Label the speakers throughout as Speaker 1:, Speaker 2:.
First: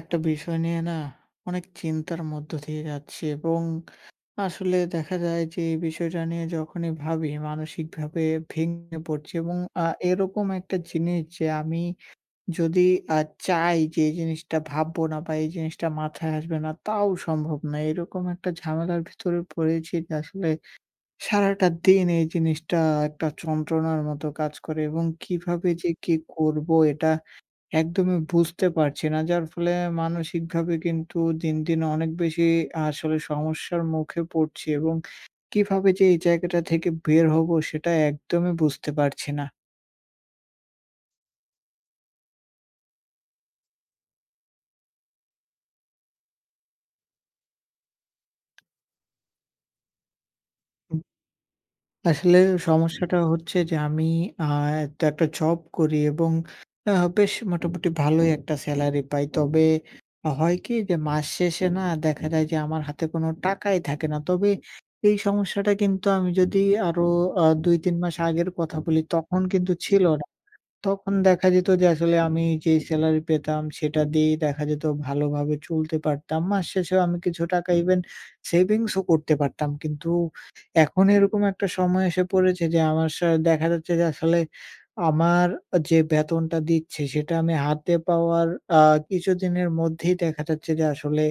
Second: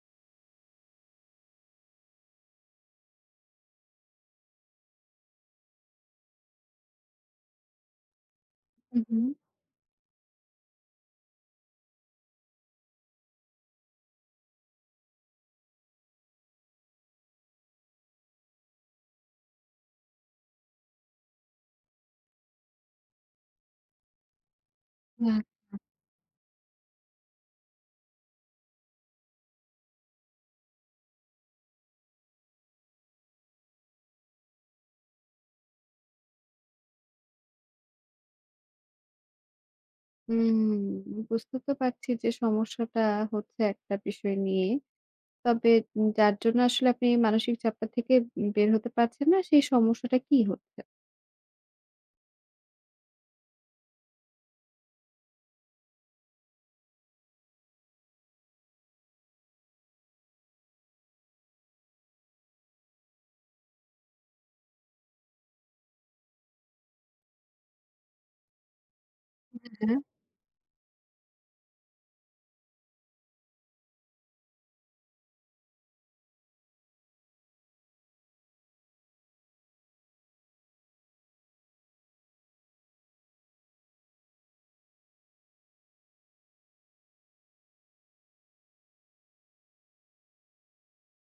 Speaker 1: একটা বিষয় নিয়ে না অনেক চিন্তার মধ্য দিয়ে যাচ্ছি, এবং আসলে দেখা যায় যে এই বিষয়টা নিয়ে যখনই ভাবি মানসিকভাবে ভেঙে
Speaker 2: হুম, হুম।
Speaker 1: পড়ছি। এবং এরকম একটা জিনিস যে আমি যদি আ চাই যে এই জিনিসটা ভাববো না বা এই জিনিসটা মাথায় আসবে না, তাও সম্ভব না। এরকম একটা ঝামেলার ভিতরে পড়েছি যে আসলে সারাটা দিন এই জিনিসটা একটা যন্ত্রণার মতো কাজ করে, এবং
Speaker 2: না,
Speaker 1: কিভাবে যে কি করব এটা একদমই বুঝতে পারছি না। যার ফলে মানসিকভাবে কিন্তু দিন, দিন অনেক বেশি আসলে সমস্যার মুখে পড়ছি, এবং কিভাবে যে এই জায়গাটা থেকে বের হবো সেটা একদমই বুঝতে পারছি না।
Speaker 2: হুম, বুঝতে তো পারছি যে সমস্যাটা হচ্ছে একটা বিষয় নিয়ে। তবে যার জন্য আসলে আপনি মানসিক চাপটা থেকে বের হতে পারছেন না, সেই সমস্যাটা কি হচ্ছে?
Speaker 1: আসলে সমস্যাটা হচ্ছে যে আমি আ তো একটা জব করি, এবং আ বেশ মোটামুটি ভালোই একটা সেলারি পাই। তবে হয় কি যে মাস শেষে না দেখা যায় যে আমার হাতে কোনো টাকাই থাকে না। তবে এই সমস্যাটা কিন্তু আমি যদি আরো ২-৩ মাস আগের কথা বলি, তখন কিন্তু
Speaker 2: হ্যাঁ।
Speaker 1: ছিল না। তখন দেখা যেত যে আসলে আমি যেই সেলারি পেতাম সেটা দিয়েই দেখা যেত ভালোভাবে চলতে পারতাম। মাস শেষেও আমি কিছু টাকা ইভেন সেভিংসও করতে পারতাম। কিন্তু এখন এরকম একটা সময় এসে পড়েছে যে আমার দেখা যাচ্ছে যে আসলে আমার যে বেতনটা দিচ্ছে সেটা আমি হাতে পাওয়ার আ কিছুদিনের মধ্যেই দেখা যাচ্ছে যে আসলে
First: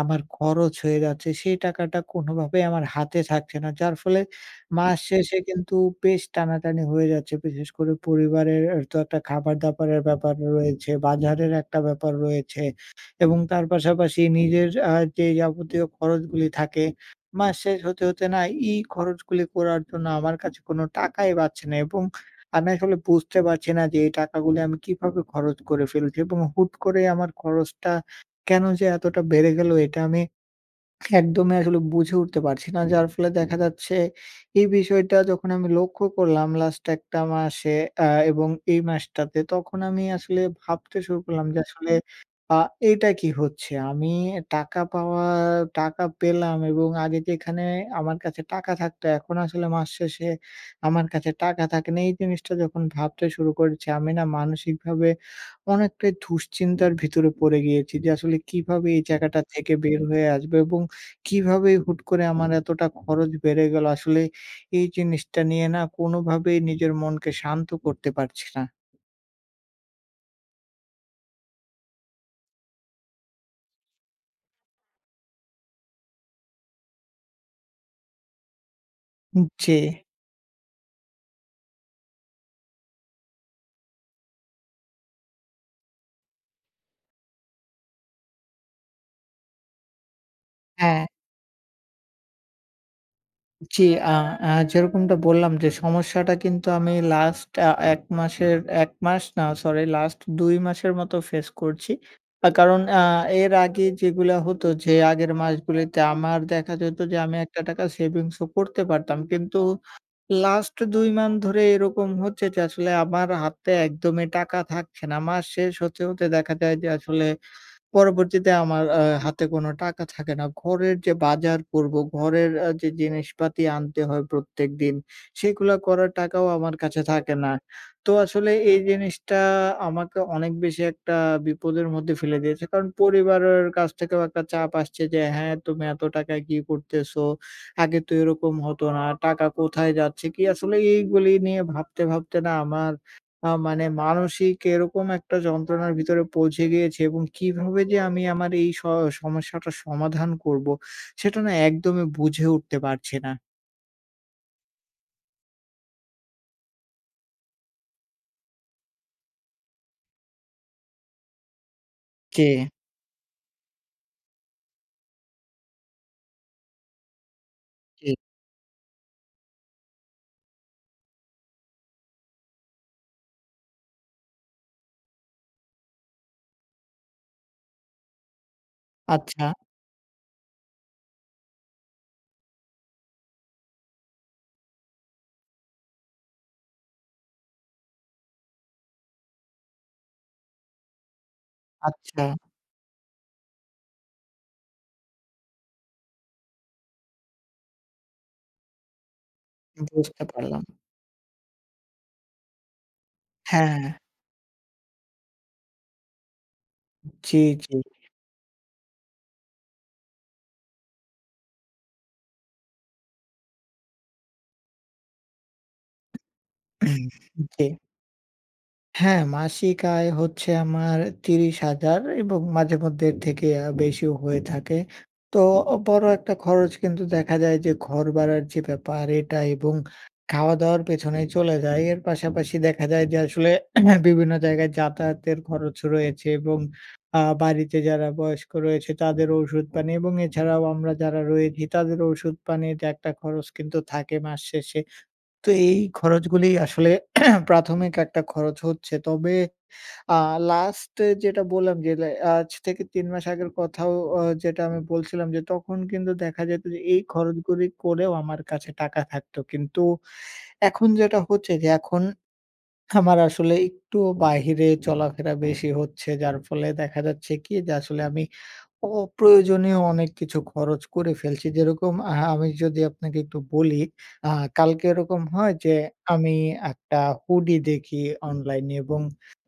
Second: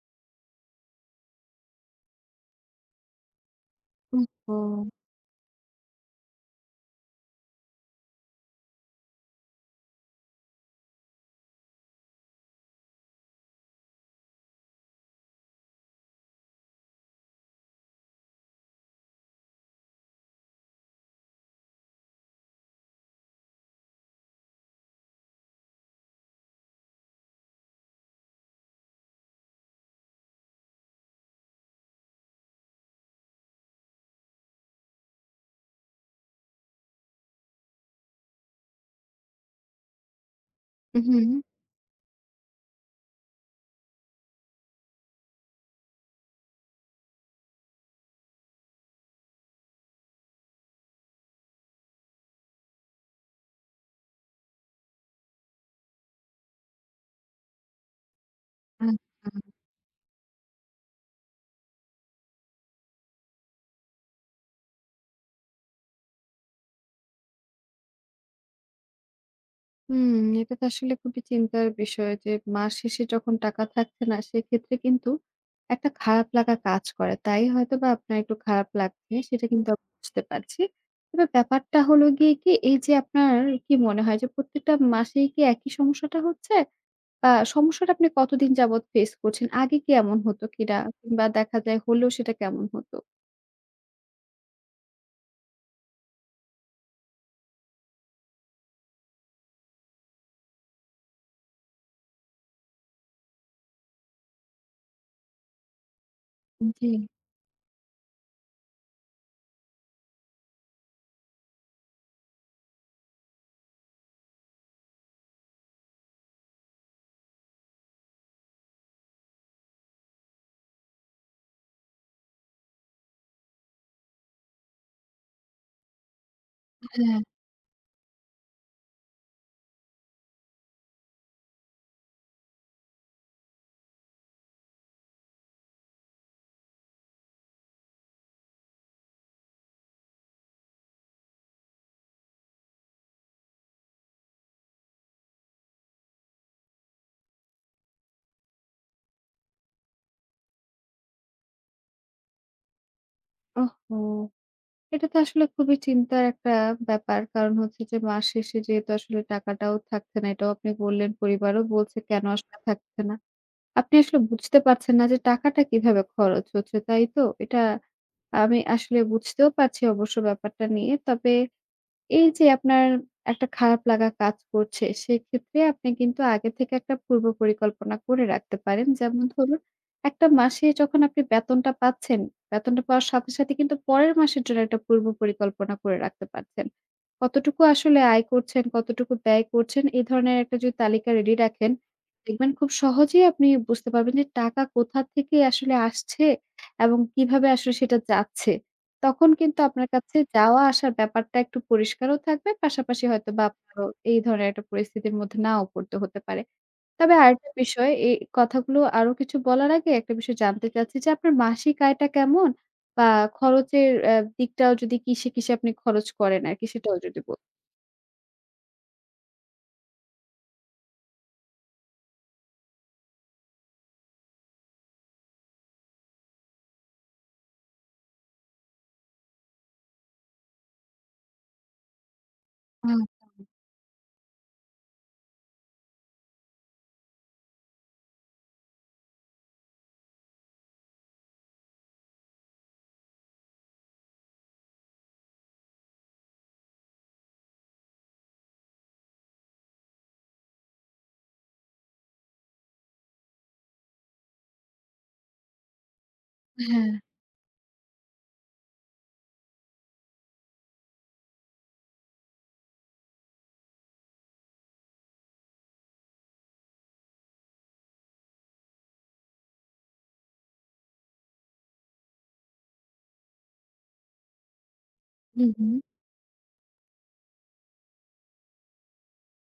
Speaker 1: আমার খরচ হয়ে যাচ্ছে। সেই টাকাটা কোনোভাবেই আমার হাতে থাকছে না। যার ফলে
Speaker 2: উম ও
Speaker 1: মাস শেষে কিন্তু বেশ টানাটানি হয়ে যাচ্ছে। বিশেষ করে পরিবারের এর তো একটা খাবার-দাবারের ব্যাপার রয়েছে, বাজারের একটা ব্যাপার রয়েছে, এবং তার পাশাপাশি নিজের যে যাবতীয় খরচগুলি থাকে, মাস শেষ হতে, হতে না এই খরচগুলি করার জন্য আমার কাছে কোনো টাকাই বাঁচছে না, এবং আমি আসলে বুঝতে পারছি না যে এই টাকাগুলি আমি কিভাবে খরচ করে ফেলছি, এবং হুট করে আমার খরচটা কেন যে এতটা বেড়ে গেল এটা আমি একদমই আসলে বুঝে উঠতে পারছি না। যার ফলে দেখা যাচ্ছে এই বিষয়টা যখন আমি লক্ষ্য করলাম লাস্ট একটা মাসে আ এবং এই মাসটাতে, তখন আমি আসলে ভাবতে শুরু
Speaker 2: হুম,
Speaker 1: করলাম যে আসলে আ এটা কি হচ্ছে? আমি টাকা পাওয়া টাকা পেলাম, এবং আগে যেখানে আমার কাছে টাকা থাকতো এখন আসলে মাস শেষে আমার কাছে টাকা থাকে না। এই জিনিসটা যখন ভাবতে শুরু করেছি আমি না মানসিকভাবে অনেকটাই দুশ্চিন্তার ভিতরে পড়ে গিয়েছি যে আসলে কিভাবে এই জায়গাটা
Speaker 2: আচ্ছা।
Speaker 1: থেকে বের হয়ে আসবো, এবং কিভাবে হুট করে আমার এতটা খরচ বেড়ে গেল? আসলে এই জিনিসটা নিয়ে না কোনোভাবেই নিজের মনকে শান্ত করতে পারছি না।
Speaker 2: হুম, এটা তো আসলে খুবই চিন্তার বিষয় যে মাস শেষে যখন টাকা থাকছে না সেক্ষেত্রে কিন্তু একটা খারাপ লাগা কাজ করে। তাই হয়তোবা আপনার একটু খারাপ লাগছে সেটা কিন্তু
Speaker 1: জি,
Speaker 2: আমি বুঝতে পারছি। তবে ব্যাপারটা হলো গিয়ে কি এই যে আপনার কি মনে হয় যে প্রত্যেকটা মাসেই কি একই সমস্যাটা হচ্ছে? বা সমস্যাটা আপনি কতদিন যাবৎ ফেস করছেন? আগে কি এমন হতো কিনা?
Speaker 1: হ্যাঁ,
Speaker 2: কিংবা দেখা যায় হলেও সেটা কেমন হতো?
Speaker 1: জি, আ আ যেরকমটা বললাম যে সমস্যাটা কিন্তু আমি লাস্ট ১ মাসের ১ মাস না সরি, লাস্ট ২ মাসের মতো ফেস করছি। কারণ এর আগে যেগুলা হতো যে আগের মাসগুলিতে আমার দেখা
Speaker 2: জি,
Speaker 1: যেত যে আমি একটা টাকা সেভিংসও করতে পারতাম। কিন্তু লাস্ট ২ মান্থ ধরে এরকম হচ্ছে যে আসলে আমার হাতে একদমই টাকা থাকছে না। মাস শেষ হতে, হতে দেখা যায় যে আসলে পরবর্তীতে আমার হাতে কোনো টাকা থাকে না। ঘরের যে বাজার করব, ঘরের যে জিনিসপাতি আনতে হয় প্রত্যেকদিন, সেগুলা করার টাকাও আমার কাছে
Speaker 2: হ্যাঁ।
Speaker 1: থাকে না। তো আসলে এই জিনিসটা আমাকে অনেক বেশি একটা বিপদের মধ্যে ফেলে দিয়েছে। কারণ পরিবারের কাছ থেকেও একটা চাপ আসছে যে, "হ্যাঁ, তুমি এত টাকা কি করতেছো? আগে তো এরকম হতো না। টাকা কোথায় যাচ্ছে কি?" আসলে এইগুলি নিয়ে ভাবতে, ভাবতে না আমার মানে মানসিক এরকম একটা যন্ত্রণার ভিতরে পৌঁছে গিয়েছি, এবং কিভাবে যে আমি আমার এই স সমস্যাটার সমাধান করবো, সেটা না একদমই বুঝে উঠতে পারছি না।
Speaker 2: ওহহো! এটা তো আসলে খুবই চিন্তার একটা ব্যাপার। কারণ হচ্ছে যে মাস শেষে যেহেতু আসলে টাকাটাও থাকছে না, এটাও আপনি বললেন, পরিবারও বলছে কেন
Speaker 1: জি,
Speaker 2: আসলে থাকছে না। আপনি আসলে বুঝতে পারছেন না যে টাকাটা কিভাবে খরচ হচ্ছে, তাই তো? এটা
Speaker 1: জি।
Speaker 2: আমি আসলে বুঝতেও পারছি অবশ্য ব্যাপারটা নিয়ে। তবে এই যে আপনার একটা খারাপ লাগা কাজ করছে, সেক্ষেত্রে আপনি কিন্তু আগে থেকে একটা পূর্ব পরিকল্পনা করে রাখতে পারেন। যেমন
Speaker 1: আচ্ছা,
Speaker 2: ধরুন, একটা মাসে যখন আপনি বেতনটা পাচ্ছেন, বেতনটা পাওয়ার সাথে, সাথে কিন্তু পরের মাসের জন্য একটা পূর্ব পরিকল্পনা করে রাখতে পারছেন। কতটুকু আসলে আয় করছেন, কতটুকু ব্যয় করছেন, এই ধরনের একটা যদি তালিকা রেডি রাখেন,
Speaker 1: আচ্ছা,
Speaker 2: দেখবেন খুব সহজেই আপনি বুঝতে পারবেন যে টাকা কোথা থেকে আসলে আসছে এবং কিভাবে আসলে সেটা যাচ্ছে। তখন কিন্তু আপনার কাছে
Speaker 1: বুঝতে
Speaker 2: যাওয়া
Speaker 1: পারলাম।
Speaker 2: আসার ব্যাপারটা একটু পরিষ্কারও থাকবে। পাশাপাশি হয়তোবা
Speaker 1: হ্যাঁ,
Speaker 2: আপনারও এই ধরনের একটা পরিস্থিতির মধ্যে নাও পড়তে হতে পারে। তবে
Speaker 1: জি,
Speaker 2: আরেকটা
Speaker 1: জি,
Speaker 2: বিষয় এই কথাগুলো আরো কিছু বলার আগে একটা বিষয় জানতে চাচ্ছি যে আপনার মাসিক আয়টা কেমন? বা খরচের দিকটাও যদি কিসে, কিসে আপনি খরচ করেন আরকি সেটাও যদি বলতেন?
Speaker 1: জি। হ্যাঁ, মাসিক আয় হচ্ছে আমার ৩০,০০০, এবং মাঝে মধ্যে এর থেকে বেশিও হয়ে থাকে। তো বড় একটা খরচ কিন্তু দেখা যায় যে ঘর ভাড়ার যে ব্যাপার এটা, এবং খাওয়া-দাওয়ার পেছনেই চলে যায়। এর পাশাপাশি দেখা যায় যে
Speaker 2: আচ্ছা।
Speaker 1: আসলে বিভিন্ন জায়গায় যাতায়াতের খরচ রয়েছে, এবং বাড়িতে যারা বয়স্ক রয়েছে তাদের ওষুধ-পানি, এবং এছাড়াও আমরা যারা রয়েছি তাদের ওষুধ-পানির একটা খরচ কিন্তু থাকে মাস শেষে। তো এই খরচগুলি আসলে প্রাথমিক একটা খরচ হচ্ছে। তবে আ লাস্ট যেটা বললাম যে আজ থেকে ৩ মাস আগের কথাও যেটা আমি বলছিলাম যে তখন কিন্তু দেখা যেত যে
Speaker 2: হ্যাঁ।
Speaker 1: এই খরচগুলি করেও আমার কাছে টাকা থাকতো। কিন্তু এখন যেটা হচ্ছে যে এখন আমার আসলে একটু বাহিরে চলাফেরা বেশি হচ্ছে। যার ফলে দেখা যাচ্ছে কি যে আসলে আমি অপ্রয়োজনীয় অনেক কিছু খরচ করে ফেলছি। যেরকম আমি যদি আপনাকে একটু বলি, আ কালকে এরকম
Speaker 2: হু,
Speaker 1: হয়
Speaker 2: হু।
Speaker 1: যে আমি একটা হুডি দেখি অনলাইনে, এবং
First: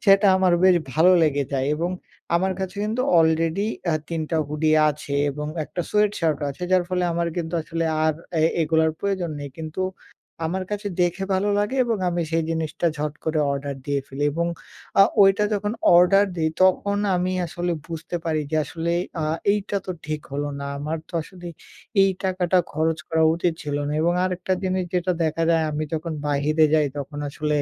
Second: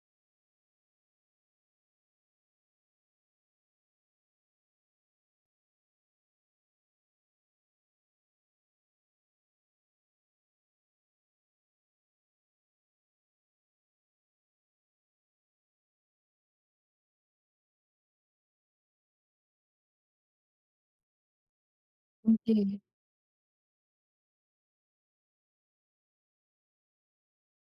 Speaker 1: সেটা আমার বেশ ভালো লেগে যায়, এবং আমার কাছে কিন্তু অলরেডি ৩ টা হুডি আছে, এবং একটা সোয়েট শার্ট আছে। যার ফলে আমার কিন্তু আসলে আর এগুলার প্রয়োজন নেই। কিন্তু আমার কাছে দেখে ভালো লাগে, এবং আমি সেই জিনিসটা ঝট করে অর্ডার দিয়ে ফেলি, এবং ওইটা যখন অর্ডার দেই তখন আমি আসলে বুঝতে পারি যে আসলে আ এইটা তো ঠিক হলো না। আমার তো আসলে এই
Speaker 2: জি।
Speaker 1: টাকাটা খরচ করা উচিত ছিল না, এবং আরেকটা জিনিস যেটা দেখা যায়, আমি যখন বাহিরে যাই তখন আসলে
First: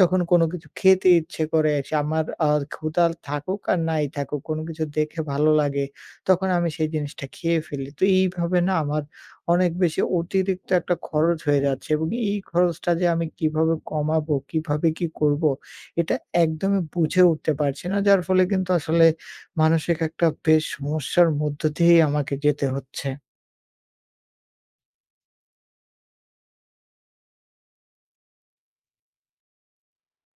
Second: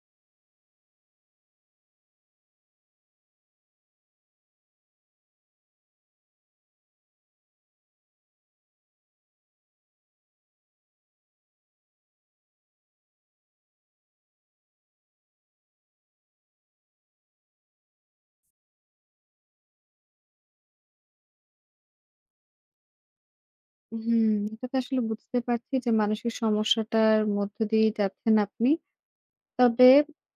Speaker 1: যখন কোনো কিছু খেতে ইচ্ছে করে সে আমার ক্ষুধা থাকুক আর নাই থাকুক কোনো কিছু দেখে ভালো লাগে তখন আমি সেই জিনিসটা খেয়ে ফেলি। তো এইভাবে না আমার অনেক বেশি অতিরিক্ত একটা খরচ হয়ে যাচ্ছে, এবং এই খরচটা যে আমি কিভাবে কমাবো, কিভাবে কি করব এটা একদমই বুঝে উঠতে পারছি না। যার ফলে কিন্তু আসলে মানসিক একটা বেশ সমস্যার মধ্য দিয়েই আমাকে যেতে হচ্ছে।
Speaker 2: হুম। এটা তো আসলে বুঝতে পারছি যে মানসিক সমস্যাটার মধ্য দিয়েই যাচ্ছেন আপনি। তবে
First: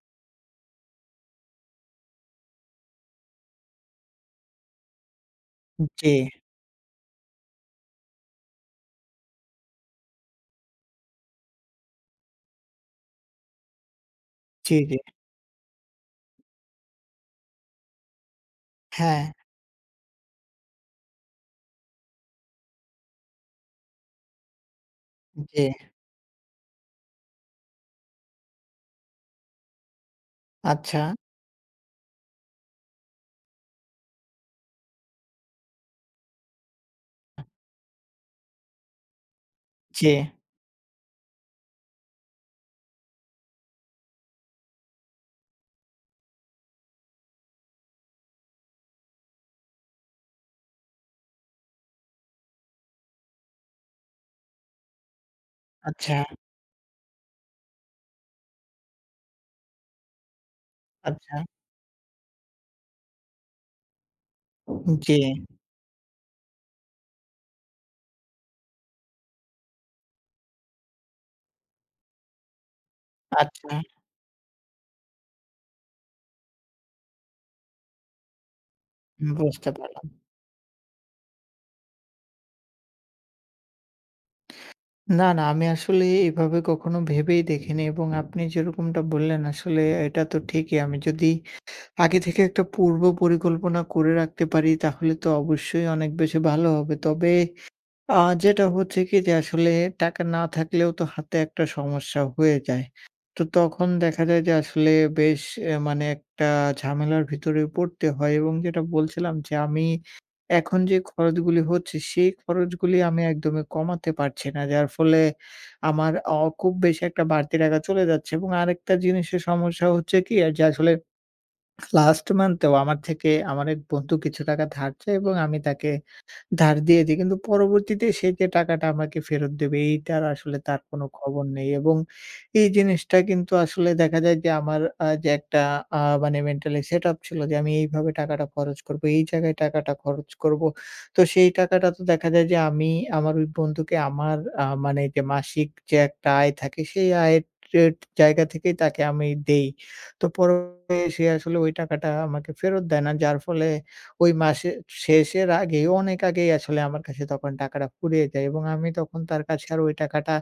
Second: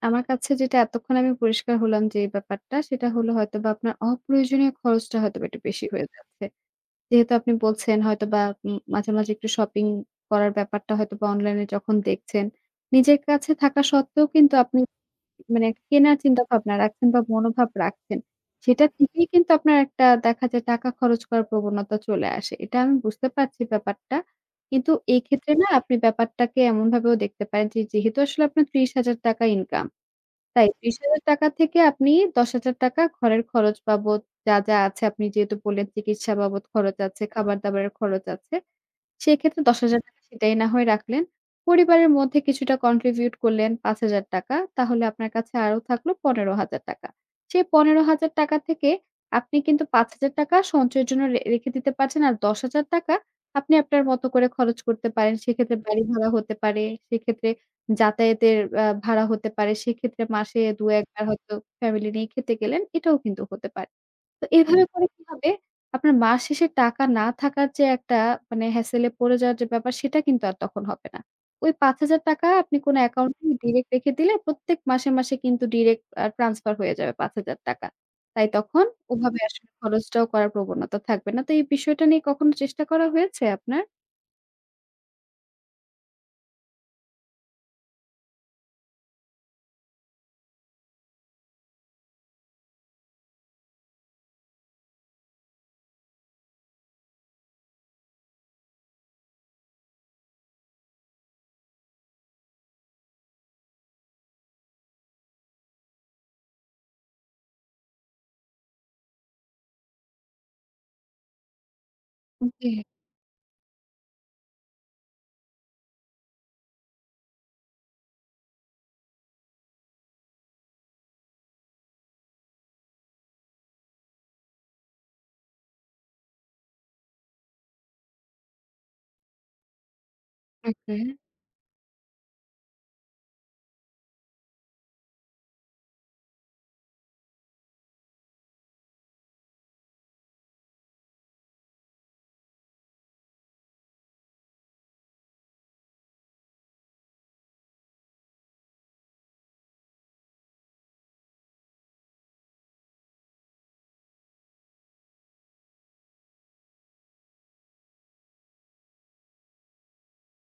Speaker 2: আমার কাছে যেটা এতক্ষণ আমি পরিষ্কার হলাম যে এই ব্যাপারটা, সেটা হলো হয়তোবা আপনার অপ্রয়োজনীয় খরচটা হয়তোবা একটু বেশি হয়ে
Speaker 1: জি,
Speaker 2: যাচ্ছে। যেহেতু আপনি বলছেন হয়তোবা মাঝে, মাঝে একটু শপিং করার ব্যাপারটা হয়তোবা অনলাইনে যখন দেখছেন, নিজের কাছে থাকা সত্ত্বেও কিন্তু
Speaker 1: জি,
Speaker 2: আপনি
Speaker 1: জি।
Speaker 2: মানে কেনার চিন্তাভাবনা রাখছেন বা মনোভাব রাখছেন, সেটা
Speaker 1: হ্যাঁ,
Speaker 2: থেকেই কিন্তু আপনার একটা দেখা যায় টাকা খরচ করার প্রবণতা চলে আসে। এটা আমি বুঝতে পারছি ব্যাপারটা। কিন্তু এই ক্ষেত্রে
Speaker 1: জি।
Speaker 2: না আপনি ব্যাপারটাকে এমনভাবেও দেখতে পারেন যে, যেহেতু আসলে আপনার ৳৩০,০০০ ইনকাম, তাই
Speaker 1: আচ্ছা,
Speaker 2: ৳৩০,০০০ থেকে আপনি ৳১০,০০০ ঘরের খরচ বাবদ যা, যা আছে আপনি যেহেতু বললেন চিকিৎসা বাবদ খরচ আছে, খাবার-দাবারের খরচ আছে। সেক্ষেত্রে ৳১০,০০০
Speaker 1: জি।
Speaker 2: সেটাই না হয়ে রাখলেন। পরিবারের মধ্যে কিছুটা কন্ট্রিবিউট করলেন ৳৫,০০০ তাহলে আপনার কাছে আরো থাকলো ৳১৫,০০০। সেই ৳১৫,০০০ থেকে আপনি কিন্তু ৳৫,০০০ সঞ্চয়ের জন্য রেখে দিতে পারছেন। আর ৳১০,০০০ আপনি আপনার মতো করে খরচ করতে পারেন। সেক্ষেত্রে বাড়ি
Speaker 1: আচ্ছা,
Speaker 2: ভাড়া হতে পারে, সেক্ষেত্রে যাতায়াতের ভাড়া হতে পারে, সেক্ষেত্রে মাসে ২-১ বার
Speaker 1: আচ্ছা।
Speaker 2: হয়তো ফ্যামিলি নিয়ে খেতে গেলেন। এটাও কিন্তু হতে পারে। তো হুম। এভাবে হুম। করে
Speaker 1: জি,
Speaker 2: কি হবে, আপনার মাস শেষে টাকা না থাকার যে একটা মানে হ্যাসেল এ পড়ে যাওয়ার যে ব্যাপার সেটা কিন্তু আর তখন হবে না। ওই ৳৫,০০০ আপনি কোনো অ্যাকাউন্টে
Speaker 1: আচ্ছা।
Speaker 2: ডিরেক্ট রেখে দিলে প্রত্যেক মাসে, মাসে কিন্তু ডিরেক্ট ট্রান্সফার হয়ে যাবে ৳৫,০০০। তাই তখন ওভাবে আসলে
Speaker 1: বুঝতে পারলাম।
Speaker 2: খরচটাও করার প্রবণতা থাকবে না। তো এই বিষয়টা নিয়ে কখনো চেষ্টা করা হয়েছে আপনার?
Speaker 1: না, না, আমি আসলে এভাবে কখনো ভেবেই দেখিনি, এবং আপনি যেরকমটা বললেন আসলে এটা তো ঠিকই। আমি যদি আগে থেকে একটা পূর্ব পরিকল্পনা করে রাখতে পারি তাহলে তো অবশ্যই অনেক বেশি ভালো হবে। তবে আ যেটা হচ্ছে কি যে আসলে টাকা না থাকলেও তো হাতে একটা সমস্যা হয়ে যায়। তো তখন দেখা যায় যে আসলে বেশ মানে একটা ঝামেলার ভিতরে পড়তে হয়, এবং যেটা বলছিলাম যে আমি এখন যে খরচগুলি হচ্ছে সেই
Speaker 2: জি,
Speaker 1: খরচগুলি আমি একদমই কমাতে পারছি না। যার ফলে আমার খুব বেশি একটা বাড়তি টাকা চলে যাচ্ছে, এবং আরেকটা জিনিসের সমস্যা হচ্ছে কি আর যে আসলে লাস্ট মান্থেও আমার থেকে আমার এক বন্ধু কিছু টাকা ধার চায়, এবং আমি তাকে ধার দিয়েছি। কিন্তু পরবর্তীতে সে যে টাকাটা আমাকে ফেরত দেবে এইটার আসলে তার
Speaker 2: ওকে।
Speaker 1: কোনো খবর নেই, এবং এই জিনিসটা কিন্তু আসলে দেখা যায় যে আমার যে একটা মানে মেন্টালি সেটআপ ছিল যে আমি এইভাবে টাকাটা খরচ করব, এই জায়গায় টাকাটা খরচ করব। তো সেই টাকাটা তো দেখা যায় যে আমি আমার ওই বন্ধুকে আমার মানে যে মাসিক যে একটা আয় থাকে সেই আয়ের টের জায়গা থেকেই তাকে আমি দেই। তো পরে সে আসলে ওই টাকাটা আমাকে ফেরত দেয় না। যার ফলে ওই মাসের শেষের আগেই, অনেক আগেই আসলে আমার কাছে তখন টাকাটা ফুরিয়ে যায়, এবং আমি তখন তার কাছে আর ওই টাকাটা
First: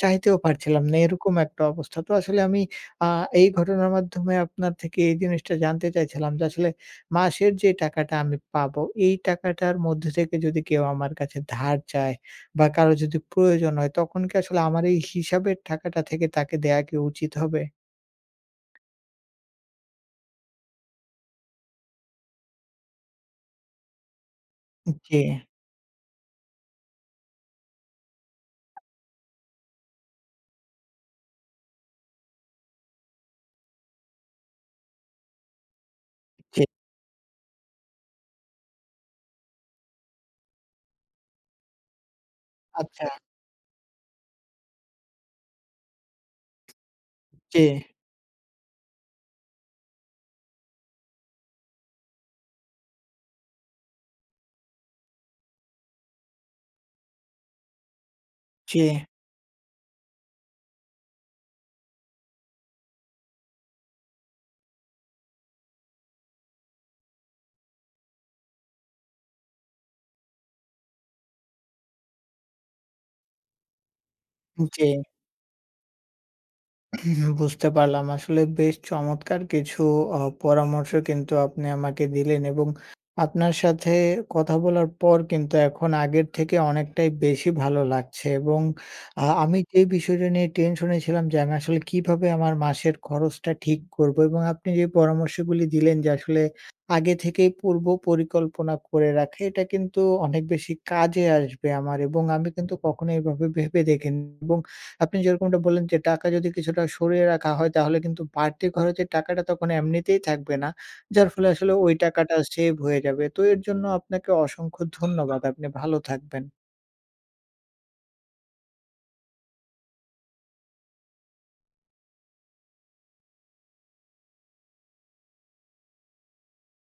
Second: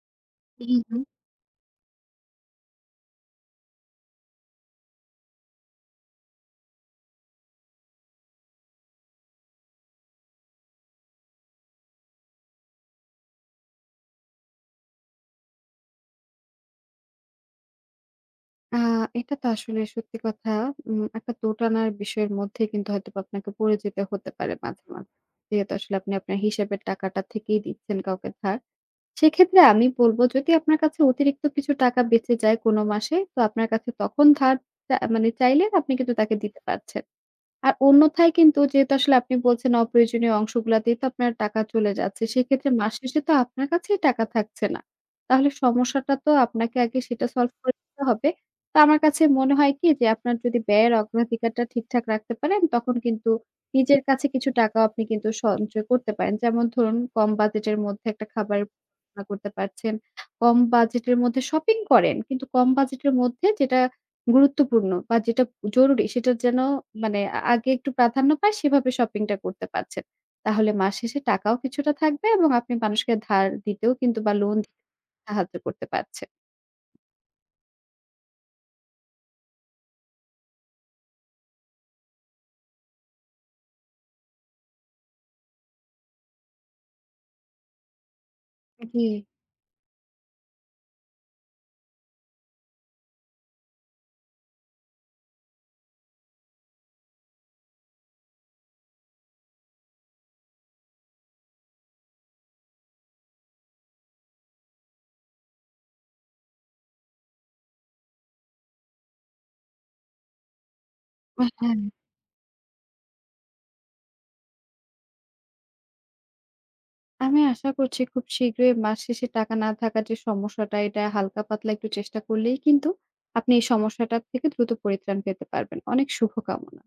Speaker 1: চাইতেও
Speaker 2: হুম,
Speaker 1: পারছিলাম না।
Speaker 2: হুম।
Speaker 1: এরকম একটা অবস্থা। তো আসলে আমি আ এই ঘটনার মাধ্যমে আপনার থেকে এই জিনিসটা জানতে চাইছিলাম যে আসলে মাসের যে টাকাটা আমি পাবো, এই টাকাটার মধ্যে থেকে যদি কেউ আমার কাছে ধার চায় বা কারো যদি প্রয়োজন হয় তখন কি আসলে আমার এই হিসাবের টাকাটা থেকে তাকে দেয়া কি উচিত হবে?
Speaker 2: আ এটা তো আসলে সত্যি কথা, একটা দোটানার বিষয়ের মধ্যে কিন্তু হয়তোবা আপনাকে পড়ে যেতে হতে পারে মাঝে, মাঝে।
Speaker 1: জি,
Speaker 2: যেহেতু আসলে আপনি আপনার হিসাবের টাকাটা থেকেই দিচ্ছেন কাউকে ধার। সেক্ষেত্রে আমি বলব যদি আপনার কাছে অতিরিক্ত কিছু টাকা বেঁচে যায় কোনো মাসে, তো আপনার কাছে তখন ধার মানে চাইলে আপনি কিন্তু তাকে দিতে
Speaker 1: জি।
Speaker 2: পারছেন। আর অন্যথায় কিন্তু যেহেতু আসলে আপনি বলছেন অপ্রয়োজনীয় অংশগুলাতেই তো আপনার টাকা চলে যাচ্ছে। সেক্ষেত্রে মাস
Speaker 1: আচ্ছা।
Speaker 2: শেষে তো আপনার কাছেই টাকা থাকছে না। তাহলে সমস্যাটা তো আপনাকে আগে সেটা সলভ
Speaker 1: জি,
Speaker 2: করে দিতে হবে। তো আমার কাছে মনে হয় কি যে আপনার যদি ব্যয়ের অগ্রাধিকারটা ঠিকঠাক রাখতে পারেন তখন কিন্তু নিজের কাছে কিছু টাকাও আপনি কিন্তু সঞ্চয় করতে পারেন। যেমন ধরুন কম বাজেটের মধ্যে একটা খাবারের
Speaker 1: জি,
Speaker 2: করতে পারছেন। কম বাজেটের মধ্যে শপিং করেন। কিন্তু কম বাজেটের মধ্যে যেটা গুরুত্বপূর্ণ বা যেটা জরুরি সেটা যেন মানে আগে একটু প্রাধান্য পায় সেভাবে শপিংটা করতে পারছেন। তাহলে মাস শেষে টাকাও কিছুটা থাকবে এবং আপনি মানুষকে ধার দিতেও কিন্তু বা লোন দিতে
Speaker 1: জি।
Speaker 2: সাহায্য করতে পারছেন।
Speaker 1: হুম, বুঝতে পারলাম। আসলে বেশ চমৎকার কিছু পরামর্শ কিন্তু আপনি আমাকে দিলেন, এবং আপনার সাথে কথা বলার পর কিন্তু এখন আগের থেকে অনেকটাই বেশি ভালো লাগছে, এবং
Speaker 2: জি।
Speaker 1: আমি যে বিষয়টা নিয়ে টেনশনে ছিলাম যে, আমি আসলে কিভাবে আমার মাসের খরচটা ঠিক করব, এবং আপনি যে পরামর্শগুলি দিলেন যে আসলে আগে থেকেই পূর্ব পরিকল্পনা করে রাখা, এটা কিন্তু অনেক বেশি কাজে আসবে আমার, এবং আমি কিন্তু কখনো এভাবে ভেবে দেখিনি, এবং আপনি যেরকমটা বললেন যে টাকা যদি কিছুটা সরিয়ে রাখা হয় তাহলে কিন্তু বাড়তি খরচের টাকাটা তখন এমনিতেই থাকবে না। যার ফলে আসলে
Speaker 2: হ্যাঁ,
Speaker 1: ওই টাকাটা সেভ হয়ে যাবে। তো এর জন্য আপনাকে অসংখ্য ধন্যবাদ। আপনি ভালো থাকবেন।
Speaker 2: আমি আশা করছি খুব শীঘ্রই মাস শেষে টাকা না থাকার যে সমস্যাটা এটা হালকা পাতলা একটু চেষ্টা করলেই কিন্তু আপনি এই সমস্যাটা থেকে দ্রুত পরিত্রাণ পেতে পারবেন। অনেক শুভকামনা।